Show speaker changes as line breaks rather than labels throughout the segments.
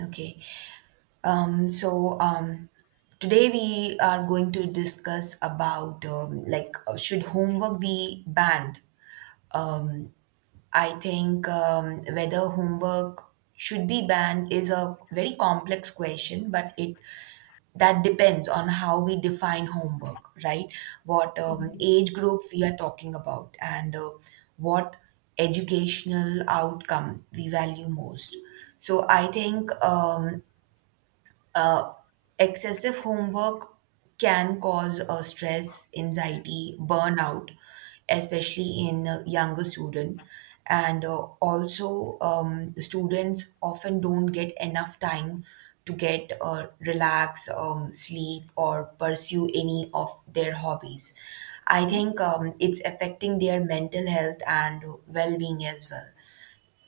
Okay. Um, so um, today we are going to discuss about should homework be banned? Um, I think whether homework should be banned is a very complex question, but it that depends on how we define homework, right? What
Mhm,
age group we are talking about, and what educational outcome we value most. So I think uh, excessive homework can cause stress, anxiety, burnout, especially in younger student. And also, students often don't get enough time to get relax, sleep, or pursue any of their hobbies. I
mhm,
think it's affecting their mental health and well being as well,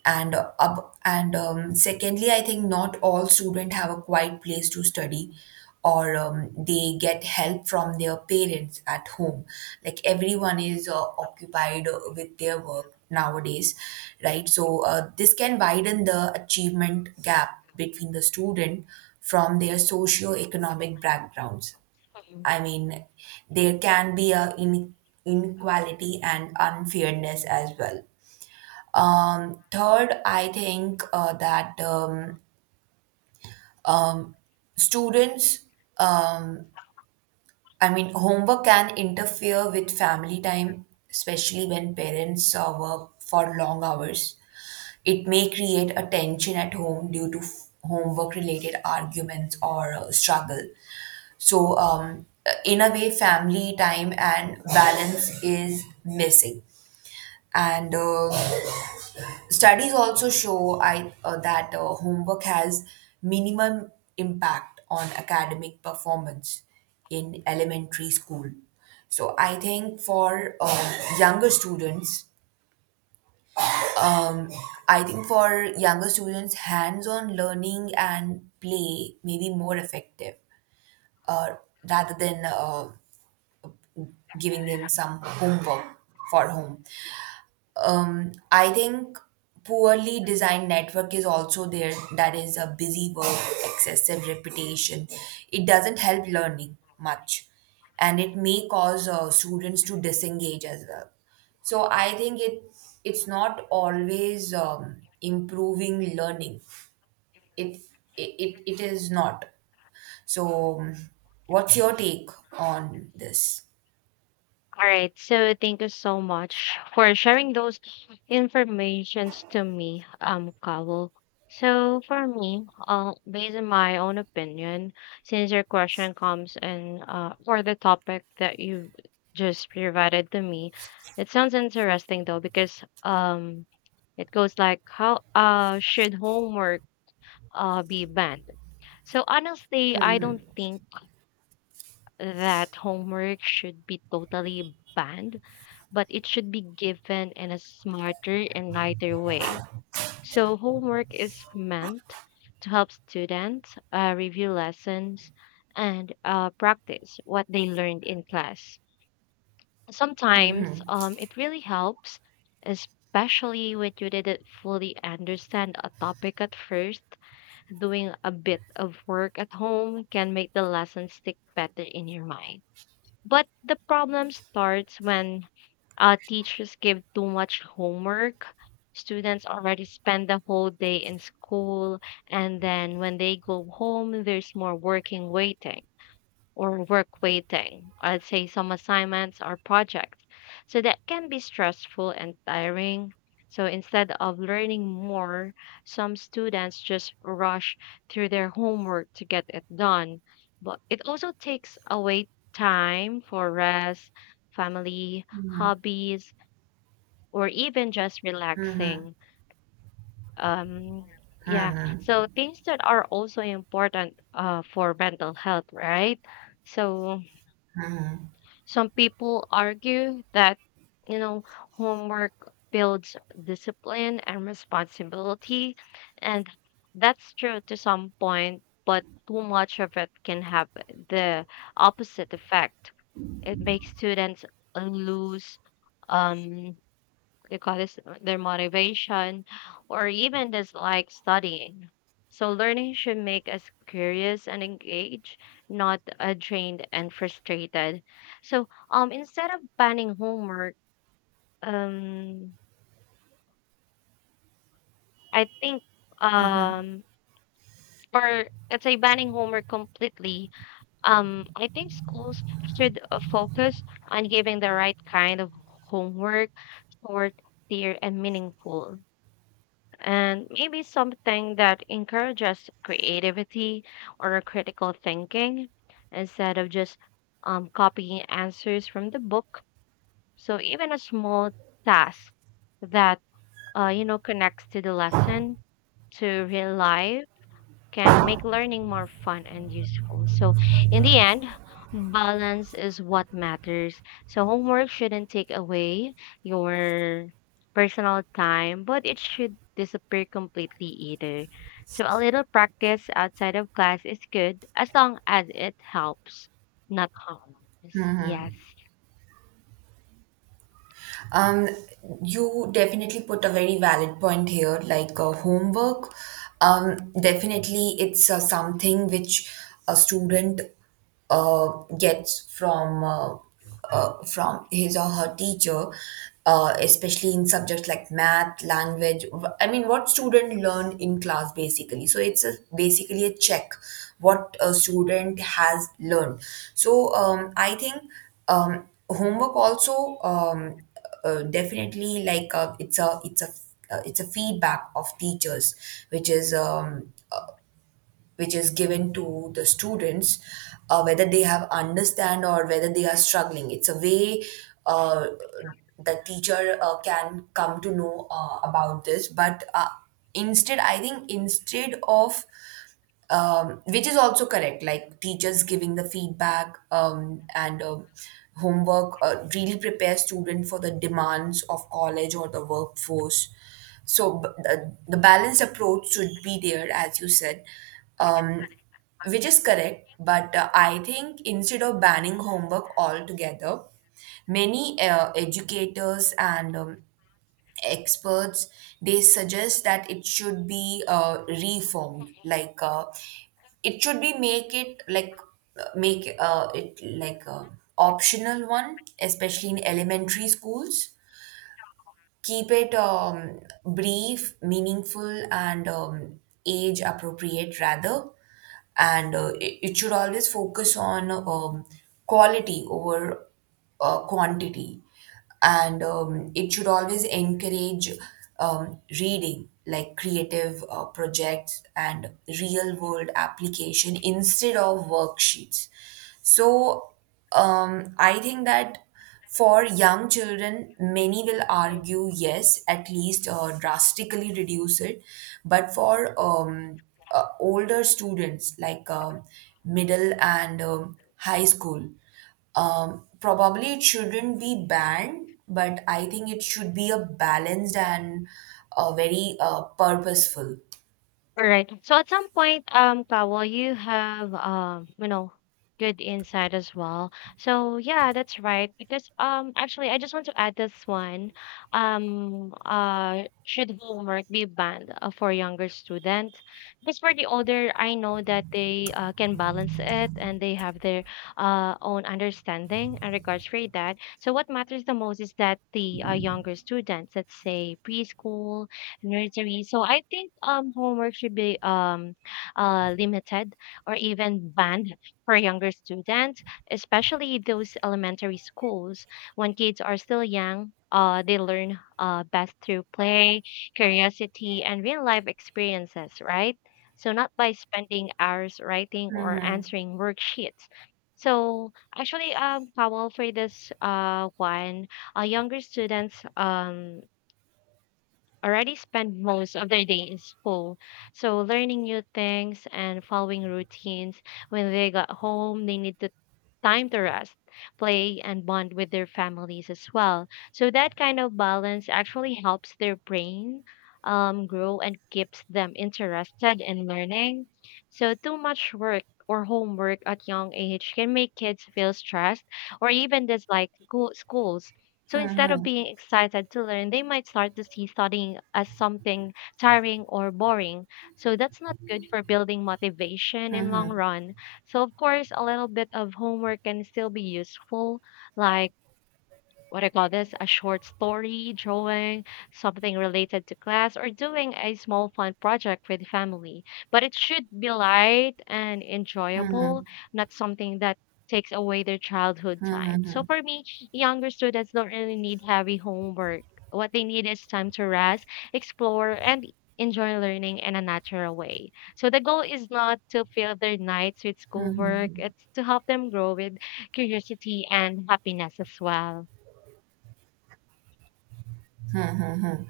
and secondly, I think not all students have a quiet place to study or they get help from their parents at home. Like everyone is occupied with their work nowadays, right? So this can widen the achievement gap between the student from their socio-economic backgrounds.
mhm.
I mean, there can be inequality and unfairness as well. Third, I think um, students, um, I mean, homework can interfere with family time, especially when parents work for long hours. It may create a tension at home due to homework related arguments or struggle. So, in a way, family time and balance is missing. And Studies also show that homework has minimum impact on academic performance in elementary school. So I think for um, I think for younger students, hands-on learning and play may be more effective, uh, rather than giving them some homework for home. I think poorly designed network is also there. That is a busy work, excessive repetition. It doesn't help learning much, and it may cause students to disengage as well. So I think it's not always improving learning. It it is not. So, what's your take on this?
All right. So thank you so much for sharing those informations to me, Kawal. So for me, based on my own opinion, since your question comes in for the topic that you just provided to me, it sounds interesting though because it goes like how should homework be banned? So honestly, I don't think that homework should be totally banned, but it should be given in a smarter and lighter way. So, homework is meant to help students review lessons and practice what they learned in class. Sometimes it really helps, especially when you didn't fully understand a topic at first. Doing a bit of work at home can make the lesson stick better in your mind. But the problem starts when teachers give too much homework. Students already spend the whole day in school, and then when they go home, there's more working waiting or work waiting. I'd say some assignments or projects. So that can be stressful and tiring. So instead of learning more, some students just rush through their homework to get it done. But it also takes away time for rest, family, hobbies, or even just relaxing. Um, yeah,
Hmm.
so things that are also important for mental health, right? So, some people argue that, you know, homework builds discipline and responsibility, and that's true to some point, but too much of it can have the opposite effect. It makes students lose um they call this their motivation or even just like studying. So learning should make us curious and engaged, not drained and frustrated. So instead of banning homework, um I think um or let's say banning homework completely, I think schools should focus on giving the right kind of homework: short, clear and meaningful, and maybe something that encourages creativity or critical thinking instead of just copying answers from the book. So even a small task that you know, connects to the lesson to real life can make learning more fun and useful. So, in the end, balance is what matters. So, homework shouldn't take away your personal time, but it should disappear completely either. So, a little practice outside of class is good as long as it helps, not harms. Yes.
Um, you definitely put a very valid point here, like homework. Definitely, it's something which a student uh, gets from his or her teacher, especially in subjects like math, language. I mean, what student learned in class basically. So it's a, basically a check what a student has learned. So I think um, homework also. Definitely, like it's a feedback of teachers, which is um, which is given to the students, whether they have understand or whether they are struggling. It's a way uh, the teacher can come to know about this. But instead, I think instead of which is also correct, like teachers giving the feedback and homework really prepare student for the demands of college or the workforce. So the balanced approach should be there, as you said, um, which is correct. But I think instead of banning homework altogether, many educators and experts, they suggest that it should be reformed, like it should be make it like a optional one, especially in elementary schools. Keep it brief, meaningful, and age appropriate rather. And it should always focus on quality over quantity. And it should always encourage reading, like creative projects and real world application instead of worksheets. So I think that for young children, many will argue yes, at least drastically reduce it. But for older students, like middle and high school, probably it shouldn't be banned, but I think it should be a balanced and very purposeful.
Alright. So at some point, Kawal, you have you know, good insight as well. So yeah, that's right. Because actually, I just want to add this one. Should homework be banned for younger students? Because for the older, I know that they can balance it and they have their own understanding and regards for that. So what matters the most is that the younger students, let's say preschool nursery. So I think homework should be limited or even banned for younger students, especially those elementary schools. When kids are still young, they learn best through play, curiosity, and real life experiences, right? So not by spending hours writing or
Mhm.
answering worksheets. So actually, Powell, for this one, younger students already spend most of their day in school. So learning new things and following routines. When they got home, they need to time to rest, play, and bond with their families as well. So that kind of balance actually helps their brain grow and keeps them interested in learning. So, too much work or homework at young age can make kids feel stressed or even dislike schools. So instead of being excited to learn, they might start to see studying as something tiring or boring. So that's not good for building motivation in long run. So, of course, a little bit of homework can still be useful, like what I call this, a short story, drawing, something related to class, or doing a small fun project with family. But it should be light and enjoyable, not something that takes away their childhood time. So for me, younger students don't really need heavy homework. What they need is time to rest, explore, and enjoy learning in a natural way. So the goal is not to fill their nights with schoolwork, it's to help them grow with curiosity and happiness as well.
Mm-hmm.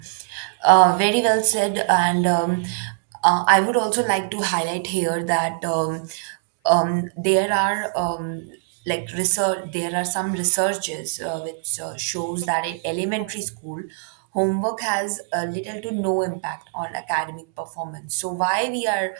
Very well said. And I would also like to highlight here that there are like research. There are some researches which shows that in elementary school, homework has little to no impact on academic performance. So why we are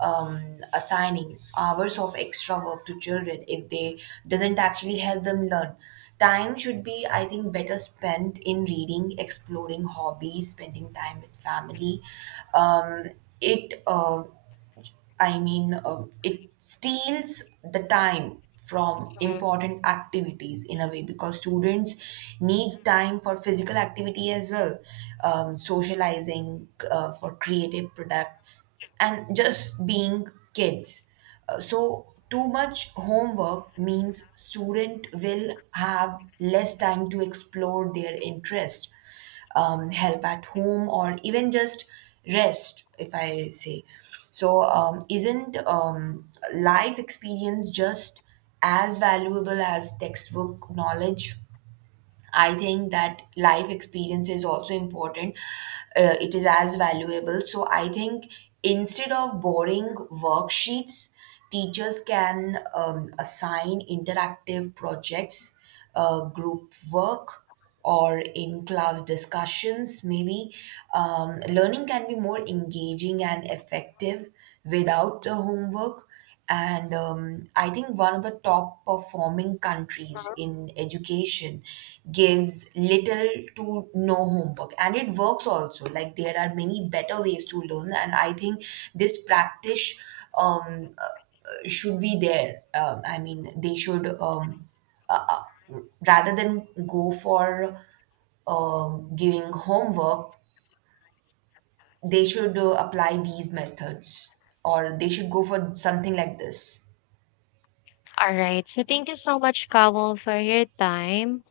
assigning hours of extra work to children if they doesn't actually help them learn? Time should be, I think, better spent in reading, exploring hobbies, spending time with family. Um, it I mean, it steals the time from
Mhm.
important activities in a way because students need time for physical activity as well, socializing, for creative product, and just being kids. So too much homework means student will have less time to explore their interest, help at home, or even just rest, if I say. So isn't life experience just as valuable as textbook knowledge? I think that life experience is also important. It is as valuable. So I think instead of boring worksheets, teachers can assign interactive projects, group work, or in class discussions. Maybe learning can be more engaging and effective without the homework. And I think one of the top performing countries in education gives little to no homework. And it works also. Like, there are many better ways to learn. And I think this practice should be there. I mean, they should, uh, uh, rather than go for uh, giving homework, they should apply these methods or they should go for something like this.
All right. So thank you so much, Kawal, for your time.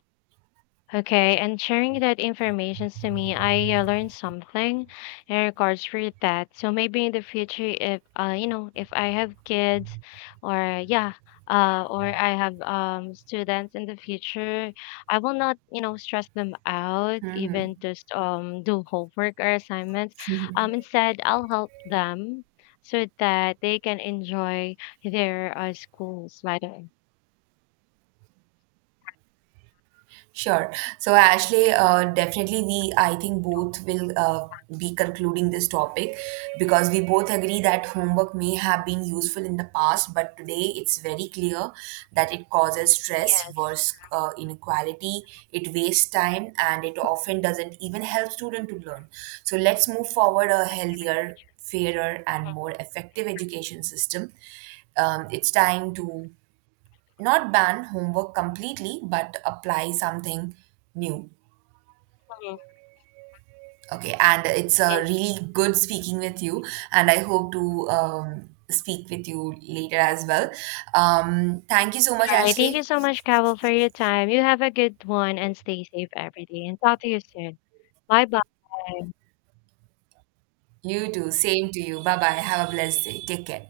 Okay, and sharing that information to me, I learned something in regards for that. So maybe in the future, if you know, if I have kids, or yeah, or I have students in the future, I will not, you know, stress them out, even just do homework or assignments. Instead, I'll help them so that they can enjoy their schools later.
Sure. So, Ashley, definitely I think both will be concluding this topic because we both agree that homework may have been useful in the past, but today it's very clear that it causes stress, worse inequality, it wastes time, and it often doesn't even help students to learn. So, let's move forward a healthier, fairer, and more effective education system. It's time to not ban homework completely, but apply something new. Okay, and it's a
Yes.
really good speaking with you, and I hope to speak with you later as well. Thank you so much,
Alright, thank you
Ashley.
so much, Carol, for your time. You have a good one and stay safe every day. And talk to you soon. Bye bye.
You too. Same to you. Bye bye. Have a blessed day. Take care.